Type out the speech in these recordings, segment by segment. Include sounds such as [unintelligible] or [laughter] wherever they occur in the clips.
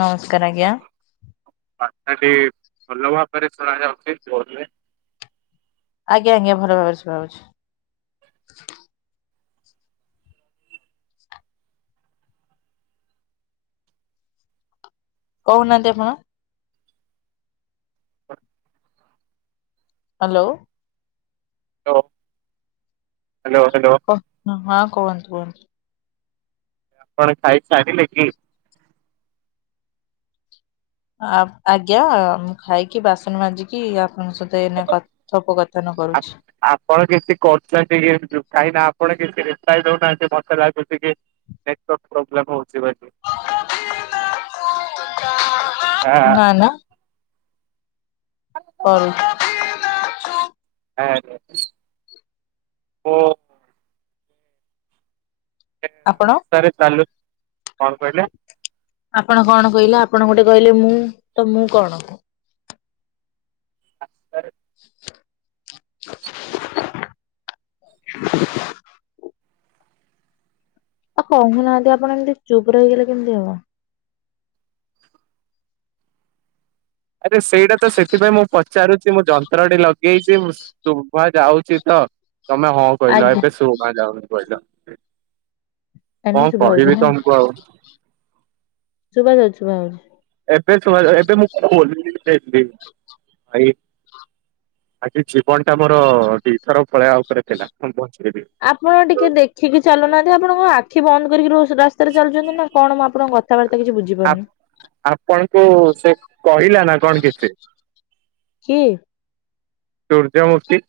ନମସ୍କାର ଆଜ୍ଞା। କଥାଟା ଭଲ ଭାବରେ ଶୁଣାଯାଉଛି, ବୋଦ ହୁଏ। ଆଜ୍ଞା ଆଜ୍ଞା ଭଲ ଭାବରେ ଶୁଣାଯାଉଛି। କହୁନାନ୍ତି ଆପଣ? Hello hello. [unintelligible] ହଁ କୁହନ୍ତୁ କୁହନ୍ତୁ। ଆପଣ ଖାାଇ ସାରିଲେ କିି? ଆ ଆଜ୍ଞା ମୁ ଖାଇକି ବାସନ ମାଜିକି ଆପଣଙ୍କ ସହିତ ଏଇନା କଥୋପକଥନ କରୁଛି ଆପଣ କିଛି କରୁଛନ୍ତି? ପୁଣି କିଛି ରିପ୍ଲାଏ ଦଉନାହାନ୍ତି ମତେ ଲାଗୁଛି ନେଟୱର୍କ ପ୍ରୋବେଲମ୍ ହଉଛି। ହଁ। ନା ନା [inaudible] ଆ ଓ। ଆପଣ ରାସ୍ତାରେ ଚାଲୁ କଣ କହିଲେ? ଆପଣ କଣ କହିଲେ ଆପଣ ଗୋଟେ କହିଲେ ମୁଁ ତ ମୁଁ କଣ? [unintelligible] [inaudible] ଆ କହୁନାହାନ୍ତି ଆପଣ ଏମତି ଚୁପ୍ ରହିଗଲେ କେମତି ହବ? ଆରେ ସେଇଟା ତ ସେଥିପାଇଁ ମୁଁ ପଚାରୁଚି ମୁଁ ଯନ୍ତ୍ରଟି ଲଗେଇଚି ମୁଁ ଶୁଭା ଯାଉଚି ତ? ତମେ ହଁ କହିଲ ଆଜ୍ଞା ଏବେ ଶୁଭା ଯାଉନି କହିଲ। ଆନି କଣ ଶୁଭା ହୋଉଚି କହିବି ତମକୁ ନାଁ। ଆଉ। ଶୁଭା ଯାଉଚି ଶୁଭା ଯାଉଚି। ଏବେ ଶୁଣା ଯା ଏବେ ମୁଁ ଖୋଲି ଦେଲି ଆ ଏ ଆଜି ଜୀବନଟା ମୋର ବି ଥର ଖଳେ ଆଉ ଥରେ ଥିଲା ହୁଁ ବଚ୍ ଆପଣ ଟିକେ ଦେଖିକି ଚାଲୁନାହାନ୍ତି ଆପଣ କଁ ଆଖି ବନ୍ଦ କରିକି ରହୁ ଥେ ରାସ୍ତାରେ ଚାଲୁଚନ୍ତି ନାଁ କଣ ମୁଁ ଆପଣଙ୍କ କଥାବାର୍ତ୍ତା କିଛି ଆ ବୁଝିପାରୁନି। ଆପଣଙ୍କୁ ସେ କହିଲା ନାଁ କଣ କିଛି? କି ସୂର୍ଯ୍ୟମୁଖୀ।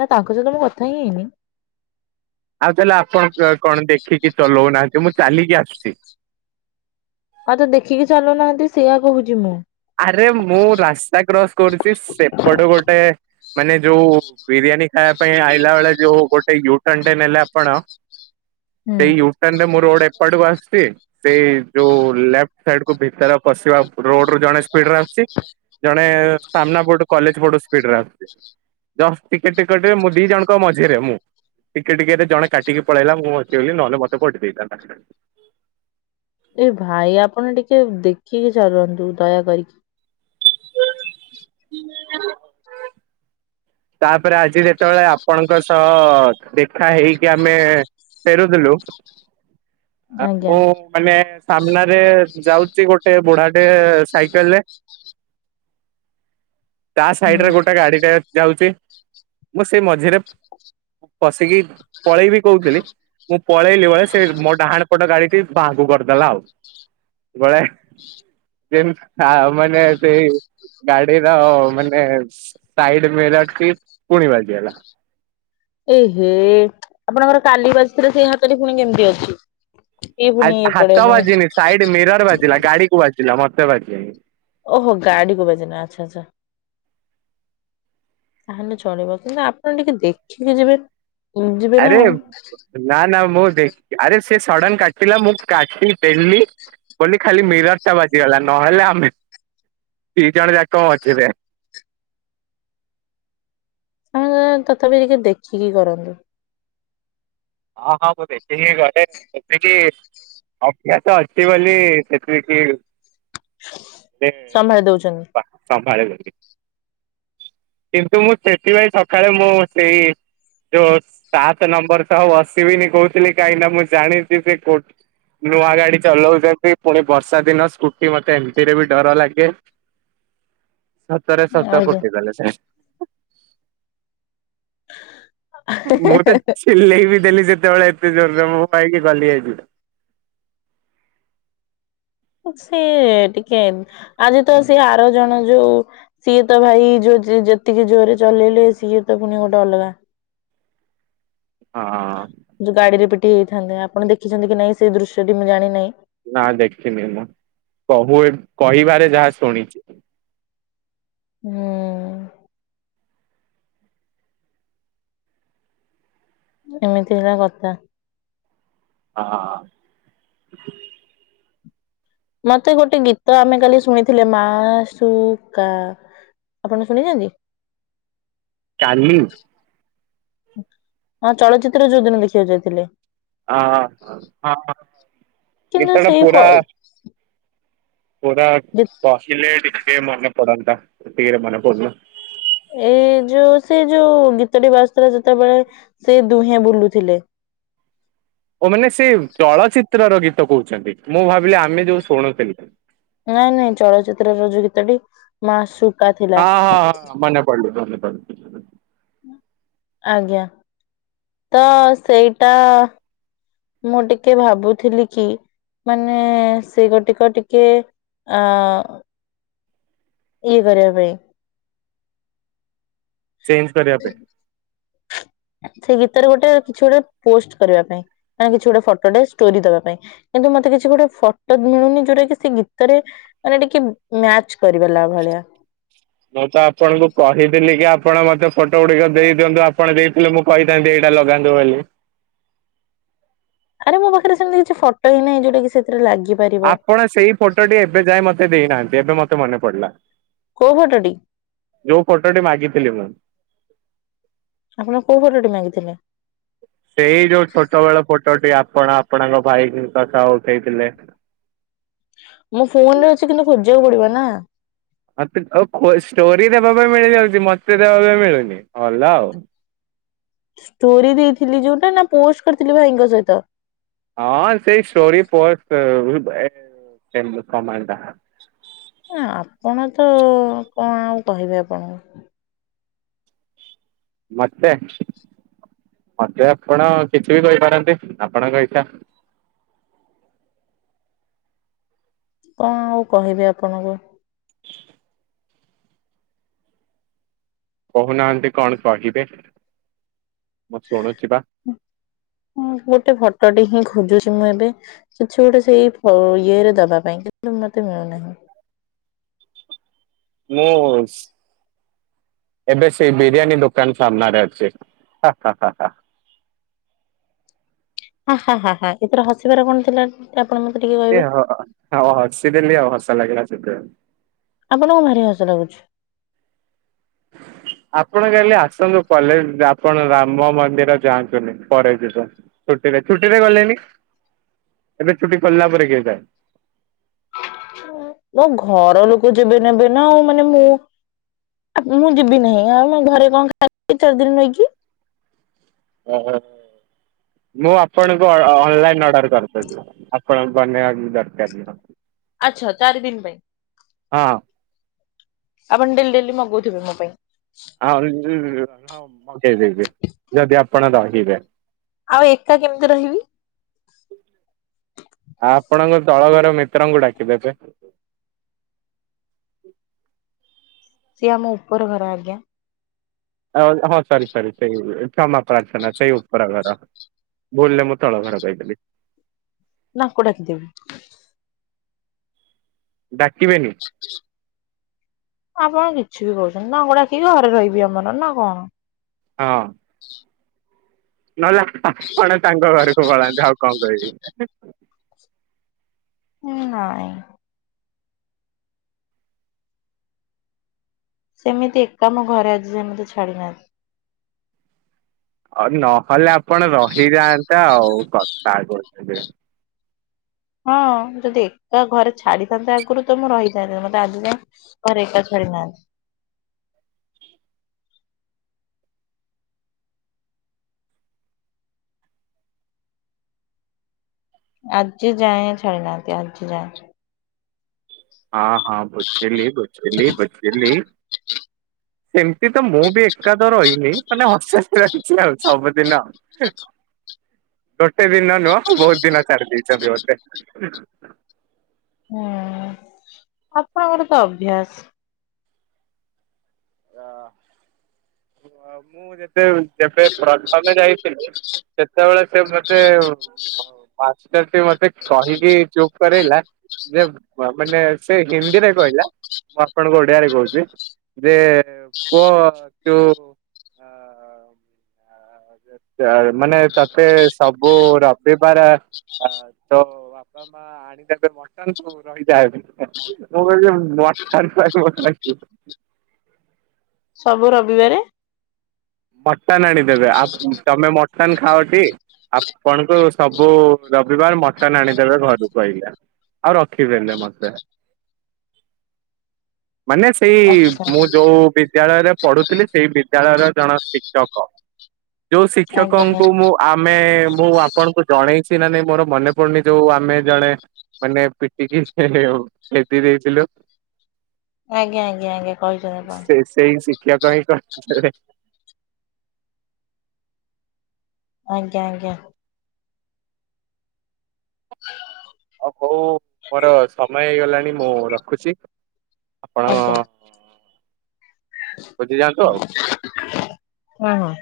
ନାଁ ତାଙ୍କ ସହିତ ମୁଁ କଥା ହିଁ ହେଇନି। ଆଉ ତାହେଲେ ଆପଣ ଅ କଣ ଦେଖିକି ଚଲଉନାହାନ୍ତି ମୁଁ ଚାଲିକି ଆସୁଚି। ଆଉ ତ ଦେଖିକି ଚାଲୁନାହାନ୍ତି ସେଇଆ କହୁଚି ମୁଁ। ଆରେ ମୁଁ ରାସ୍ତା କ୍ରସ୍ କରୁଚି ସେପଟ ଗୋଟେ ମାନେ ଯୋଉ ବିରିୟାନୀ ଖାଇଆ ପାଇଁ ଆଇଲା ଅଳେ ଯୋଉ ଗୋଟେ ୟୁ‌‌ ଟନ୍ ଟେ ନେଲେ ଆପଣ ହୁଁ ସେଇ ୟୁ ଟିନ୍ ରେ ମୁଁ ରୋଡ଼୍ ଏପଟକୁ ଆସୁଚି ସେଇ ଯୋଉ ଲେପ୍ଟ୍ ସାଇଡ଼୍ କୁ ଭିତର ପଶିବା ରୋଡ଼୍ ରୁ ଜଣେ ସ୍ପିଡ଼୍ ରେ ଆସୁଚି ଜଣେ ସାମ୍ନା ପଟୁ କଲେଜ୍ ପଟୁ ସ୍ପିଡ଼୍ ରେ ଆସୁଚି। ଜଷ୍ ଟିକେ ଟିକଟରେ ମୁଁ ଦି ଜଣଙ୍କ ମଝିରେ ମୁଁ। ଟିକେ ଟିକେରେ ଜଣେ କାଟିକି ପଳେଇଲା ମୁଁ ବଚିଗଲିି ନହେଲେ ମତେ ପଟିଦେଇଥାନ୍ତା। ଏ ଭାଇ ଆପଣ ଟିକେ ଦେଖିକି ଚାଲନ୍ତୁ ଦୟା କରିକି। [inaudible] ତାପରେ ଆଜି ଯେତଳେ ଆପଣଙ୍କ ସହ ଦେଖା ହେଇକି ଆମେ ଫେରୁଥିଲୁ ଆ ଆଜ୍ଞା ମୁଁ ମାନେ ସାମ୍ନାରେ ଯାଉଚି ଗୋଟେ ବୁଢ଼ାଟେ ସାଇକେଲ୍ ରେ ତା ସାଇଡ଼୍ ରେ ହୁଁ। ଗୋଟେ ଗାଡ଼ିଟେ ଯାଉଚି ମୁଁ ସେଇ ମଝିରେ ପସିକି ପଳେଇବି କୋହୁଥିଲି ମୁଁ ପଳେଇଲି ବହେ ସେ ମୋ ଡାହାଣ ପଟ ଗାଡ଼ିଟି ବାଁକୁ କରିଦେଲା ଆଉ ଗଳେ ଦେରୁ ଖା ମାନେ ବେ ଗାଡ଼ିର ମାନେ ସାଇ ଟେ ମିରର୍ ଟି ପୁଣି ବାଜିଗଲା। ଏହେ ଆପଣଙ୍କର କାଲି ବାଜିଥିଲା ସେଇ ହାତଟି ପୁଣି କେମତି ଅଛି? ଇଏ ପୁଣି ଆଏ ଏପଟେ ହାତ ପୁଣି ବାଜିନି ସାଇଡ଼୍ ମିରର୍ ବାଜିଲା ଗାଡ଼ି କୁ ବାଜିଲା ମତେ ବାଜିନି। ଓହୋ ଗାଡ଼ିକୁ ବାଜିଲା ଆଚ୍ଛା ଆଚ୍ଛା। ତାହେଲେ ଚଳିବ କନ୍ତୁ ଆପଣ ଟିକେ ଦେଖିକି ଯିବେ ଯିବେ ନା ଆରେ ଆଉ ନାଁ ନାଁ ମୁଁ ଦେ ଆରେ ସେ ସଡ଼ନ୍ କାଟିଲା ମୁଁ କାଟି ଦେଲି ବୋଲି ଖାଲି ମିରର୍ ଟା ବାଜିଗଲା ନହେଲେ ଆମେ ଦି ଜଣ ଯାକ ମଝିରେ। ଅଁ ତଥାପି ଟିକେ ଦେଖିକି କରନ୍ତୁ। ହଁ ହଁ ମୁଁ ଦେଖିକି କରେ ଦେଖିକି ଅଭ୍ୟାସ ଅଛିି ବୋଲି ସେତିକି ହ। ସେ ପା ପାବାରେ ଗ କିନ୍ତୁ ମୁଁ ସେଥିପାଇଁ ସଖାଳେ ମୁଁ ସେଇ ଯୋଉ ସାତେ ନମ୍ବର୍ ସହ ବସିବିନି କୋହୁଥିଲି କାହିଁ ନାଁ ମୁଁ ଜାଣିଯିବି କୋ ନୂଆ ଗାଡ଼ି ଚଲଉଚନ୍ତି ପୁଣି ବର୍ଷା ଦିନ ସ୍କୁଟି ମତେ ଏମତିରେ ବି ଡର ଲାଗେ। ସତରେ ସତ କହୁଚି ତାହେଲେ ସେ। ମୁଁ ତ ଆଜ୍ଞା। ଚିଲେଇ ବି ଦେଲି ସେତବେଳେ। ଏତେ ଜୋରରେ ମୁଁ କାଇଁକି ଗଲି ଆଜି? ସିଏ ଟିକେ ଆଜି ତ ସିଏ ଆର ଜଣ ଯୋଉ ସିଏ ତ ଭାଇ ଯୋଉ। ଯିଏ ଯେତିକି ଜୋରେ ଚଲେଇଲେ ସିଏ ତ ପୁଣି ଗୋଟେ ଅଲଗା। ଯୋଉ ହଁ। ଗାଡିରେ ପିଟି ହେଇଥାନ୍ତେ। ଆପଣ ଦେଖିଛନ୍ତି କି ନାଇଁ ସେ ଦୃଶ୍ୟଟି ମୁଁ ଜାଣିିନାହିଁ। ନା କହୁ କହିବାରେ ଯାହା ଶୁଣିଚି। ହୁଁ। ଏମିତି ହେଲା କଥା। ଅ ହ। ମତେ ଗୋଟେ ଗୀତ ଆମେ କାଲି ଶୁଣିଥିଲେ ମାସୁକା। ଆପଣ ଶୁଣିଚନ୍ତି? କାଲି? ହଁ। ଚଳଚ୍ଚିତ୍ର ଯୋଉଦିନ ଦେଖିବାକୁ ଯାଇଥିଲେ। ଆ ହା ହଁ ହ କିନ୍ତୁ ଗୀତ ଟା ସେଇ ଫ ପୁରା ପୁରା ଗୀ ବସିଲେ ଟିକେ ମନେ ପଡନ୍ତା ଏତିକିରେ ମନେ ପଡୁନି। ଏ ଯୋଉ ସେ ଯୋଉ ଗୀତଟେ ବାଜୁଥିଲା ଯେତେବେଳେ ସେ ଦୁହେଁ ବୁଲୁଥିଲେ। ଓ ମାନେ ସେ ଚଳଚ୍ଚିତ୍ରର ଗୀତ କହୁଛନ୍ତି। ମୁଁ ଭାବିଲି ଆମେ ଯୋଉ ଶୁଣୁଥେଲୁ। ନା ନାଇଁ ଚଳଚିତ୍ର ର ଯୋଉ ଗୀତଟି ମାସୁକ୍। ହଁ ହଁ ହଁ ମନେ ପଡିଲୁ ମନେ ପଡିଲୁ। ଆଜ୍ଞା ତ ସେଇଟା। ମୁଁ ଟିକେ ଭାବୁଥିଲି କି? ମାନେ ସେଗୋଟିକ ଟିକେ ଅଁ। ଇଏ କରିବା ପାଇଁ। ଚେଞ୍ଜ କରିବା ପାଇଁ? ସେଇ ଗୀତରେ ଗୋଟେ କିଛି ଗୋଟେ ପୋଷ୍ଟ କରିବା ପାଇଁ। ମାନେ କିଛି ଗୋଟେ ଫଟୋଟେ ଷ୍ଟୋରି ଦେବା ପାଇଁ। କିନ୍ତୁ ମ ମତେ କିଛି ଗୋଟେ ଫଟୋ ବି ମିଳୁନି। ଯୋଉଟା କି ସେ ଗୀତରେ ମାନେ ଟିକେ ମ୍ୟାଚ କରିପାରିଲା ଭଳିଆ। ମୁଁ ତ ଆପଣଙ୍କୁ କହିଥିଲି କି ଆପଣ ମତେ ଫଟୋ ଗୁଡିକ ଦେଇଦିଅନ୍ତୁ ଆପଣ ଦେଇଥିଲେ ମୁଁ କହିଥାନ୍ତି ଏଇଟା ଲଗାନ୍ତୁ ବୋଲି। ଆରେ ମୋ ପାଖରେ ସେମତି କିଛି ଫଟୋ ହିଁ ନାହିଁ ଯୋଉଟା କି ସେଥିରେ ଲାଗି ଆପଣ ସେଇ ଫଟୋଟି ଏବେ ଯାଏଁ ମତେ ଦେଇନାହାନ୍ତି ଏବେ ମତେ ମନେ ପଡିଲା। କୋଉ ଫଟୋଟି ଯୋଉ ଫଟୋଟି ମାଗିଥିଲି ମୁଁ। ଆପଣ କୋଉ ଫଟୋ ଟି ମାଗିଥିଲେ? ସେଇ ଯୋଉ ଛୋଟ ବେଳ ଫୋଟ୍ ଟ ଟି ଆପଣ ଆପଣଙ୍କ ଭାଇ [unintelligible] ସହ ଉଠେଇଥିଲେ। ମୋ ଫୋନରେ ଅଛି କିନ୍ତୁ ଖୋଜିବାକୁ [unintelligible] ମତେ ଓ ହୋ ଷ୍ଟୋରି ଦେବା ପାଇଁ ମିଳି ଯାଉଚି। ମତେ ଦେବା ପାଇଁ ମିଳୁନି ଭଲ ଆଉ। ଷ୍ଟୋରି ଦେଇଥିଲି ଯୋଉଟା ନା ପୋଷ୍ଟ କରିଥିଲି ଭାଇଙ୍କ ସହିତ? ହଁ ସେଇ ଷ୍ଟୋରି ପୋଷ୍ଟ। ଆପଣ ତ କଣ ଆଉ କହିବି ଆପଣଙ୍କୁ। ମତେ? ମତେ ଆପଣ କିଛି ବି କହିପାରନ୍ତି ଆପଣଙ୍କ ଇଚ୍ଛା। କଁ ଆଉ କହିବି ଆପଣଙ୍କୁ? କହୁନାହାନ୍ତି କଣ କହିବେ। ମୁଁ ଶୁଣୁଛି ବା ମୁଁ ଗୋଟେ ଫଟୋଟେ ହିଁ ଖୋଜୁଛି। ମୁଁ ଏବେ କିଛି ଗୋଟେ ସେଇ ଫ ଇଏରେ ଦବା ପାଇଁ କିନ୍ତୁ ମତେ ମିଳୁନାହିଁ। ମୁଁ। ଏବେ ସେଇ ବିରିୟାନୀ ଦୋକାନ ସାମ୍ନାରେ ଅଛି ହା ହା ହା ହା। ହା ହା ହା ହା ଏଥିର ହସିବାର କଣ ଥିଲା? ଆପଣ ମତେ ଟିକେ କହିବେ ଟିକେ ହସିଦେଲି ଆଉ ହସ ଲାଗିଲା ସେଥିପାଇଁ। ଆପଣଙ୍କୁ ଭାରି ହସ ଲାଗୁଛି। ଆପଣ କାଲି ଆସନ୍ତୁ କଲେଜ ଆପଣ ରାମ ମନ୍ଦିର ଯାଆନ୍ତୁନି ପରେ ଯିବ। ଛୁଟିରେ ଛୁଟିରେ ଗଲେନି ଏବେ ଛୁଟି ସାରିଲା ପରେ କିଏ ଯାଏ? ମୋ ଘର ଲୋକ ଯେବେ ନେବେ ନା ଆଉ ମାନେ ମୁଁ। ମୁଁ ଯିବି ନାହିଁ। ଆଉ ମୁଁ ଘରେ କଣ ଖାଇବି ଚାରି ଦିନ ରହିକି? ଓହୋ। ମୁଁ ଆପଣଙ୍କୁ ଅନଲାଇନ ଅର୍ଡର କରିଦେବି। ଆପଣ ବନେଇବା କିଛି ଦରକାର ନୁହଁ। ଆଚ୍ଛା ଚାରି ଦିନି ପାଇଁ? ହଁ। ଆପଣ ଡେଲି ଡେଲି ମଗଉଥିବେ ମୋ ପାଇଁ। ଆଁ ହଁ ମଗେଇଦେବି ଯଦି ଆପଣ ରହିବେ। ଆଉ ଏକା କେମିତି ରହିବି? ଆ ଆପଣଙ୍କ ତଳ ଘର ମିତ୍ରଙ୍କୁ ଡାକିଦେବେ। [inaudible] ସିଏ ଆମ ଉପର ଘର ଆଜ୍ଞା। ଆଉ ହଁ ହଁ ସରି ସରି ସେଇ କ୍ଷମା ପ୍ରାର୍ଥନା ସେଇ ଉପର ଘର। ଭୁଲରେ ମୁଁ ତଳ ଘର କହିଦେଲି। ନା ଆଙ୍କୁ ଡାକିଦେବି? ଡାକିବେନି? ଆପଣ କିଛି ବି କହୁଛନ୍ତି। ନା ଗୋଡା କି ଘରେ ରହିବି ଆମର ନା କଣ? ହଁ। ନହଲେ ଆପଣ ତାଙ୍କ ଘରକୁ ପଳାନ୍ତୁ। ଆଉ କଣ କହିବି? ହୁଁ ନାଇଁ। ସେମିତି ଏକା ଆମ ଘରେ ଆଜି ଯାଏ ମତେ ଛାଡି ନାହାନ୍ତି। ଆ ନହେଲେ ଆପଣ ରହିଯାଆନ୍ତା ଆଉ କଥା କହୁଛନ୍ତି। ହଁ ଯଦି ଏକା ଘରେ ଛାଡିଥାନ୍ତେ ଆଗରୁ ତ ମୁଁ ରହିଥାନ୍ତି। ମତେ ଆଜି ଯାଏ ଘରେ ଏକା ଛାଡି ନାହାନ୍ତି। ଆଜି ଯାଏଁ ଛାଡ଼ିନାହାନ୍ତି ଆଜି ଯାଏଁ। ହଁ ହଁ ବୁଝିଲି ବୁଝିଲି ବୁଝିଲି। [inaudible] ସେମିତି ତ ମୁଁ ବି ଏକା ତ ରହିନି। ମାନେ [unintelligible] ଆଉ ସବୁଦିନ। [inaudible] ଗୋଟେ ଦିନ ନୁହଁ ବହୁତ ଦିନ ଛାଡ଼ି ଦେଇଛନ୍ତି ମୋତେ। ହୁଁ। ଆପଣଙ୍କର ତ ଅଭ୍ୟାସ। ଅ ମୁଁ ଯେତେ ଯେବେ ପ୍ରଥମ ଯାଇଥିଲି ସେତେବେଳେ ସେ ମେତେ ମାଷ୍ଟର ତି ମତେ କହିକି ଚୁପ କରେଇଲା। ଯେ ମାନେ ସେ ହିନ୍ଦୀରେ କହିଲା ମୁଁ ଆପଣଙ୍କୁ ଓଡିଆରେ କହୁଛି ଯେ ପୁଅ ତୁ ଅ ମାନେ ତତେ ସବୁ ରବିବାର ତ ବାପା ମା ଆଣିଦେବେ ମଟନ୍ ତୁ ରହିଯା ଏବେ। ମୁଁ କହିଲି ମଟନ୍ ପାଇଁ ମୁଁ। [unintelligible] [inaudible] [inaudible] ସବୁ ରବିବାରେ। ମଟନ ଆଣିଦେବେ ଆ ତମେ ମଟନ ଖାଅଟି ଆପଣଙ୍କୁ ସବୁ ରବିବାର ମଟନ୍ ଆଣିଦେବେ ଘରକୁ ଏଇଆ ଆଉ ରଖିବେନି ମତେ। [inaudible] ମାନେ ସେଇ ଆଚ୍ଛା ମୁଁ ଯୋଉ ବିଦ୍ୟାଳୟରେ ପଢୁଥିଲି ସେଇ ବିଦ୍ୟାଳୟର ଜଣ ଶିକ୍ଷକ, ଯୋଉ ଆଜ୍ଞା ଆଜ୍ଞା ଶିକ୍ଷକଙ୍କୁ ମୁଁ ଆମେ ମୁଁ ଆପଣଙ୍କୁ ଜଣେଇଛି ନା ନାଇଁ ମୋର ମନେ ପଡୁନି ଯୋଉ ଆମେ ଜଣେ ମାନେ ପିଟିକି [unintelligible] ଦେଇଥିଲୁ। ଆଜ୍ଞା ଆଜ୍ଞା ଆଜ୍ଞା, କହିଛନ୍ତି ଆପଣ। [unintelligible] କହି [unintelligible] ଆଜ୍ଞା ଆଜ୍ଞା। ଆଉ ହଉ ମୋର ସମୟ ହେଇଗଲାଣି ମୁଁ ରଖୁଛି। ଆପଣ ଆଜ୍ଞା ବୁଝିଯାଆନ୍ତୁ ଆଉ। ହଁ ହଁ।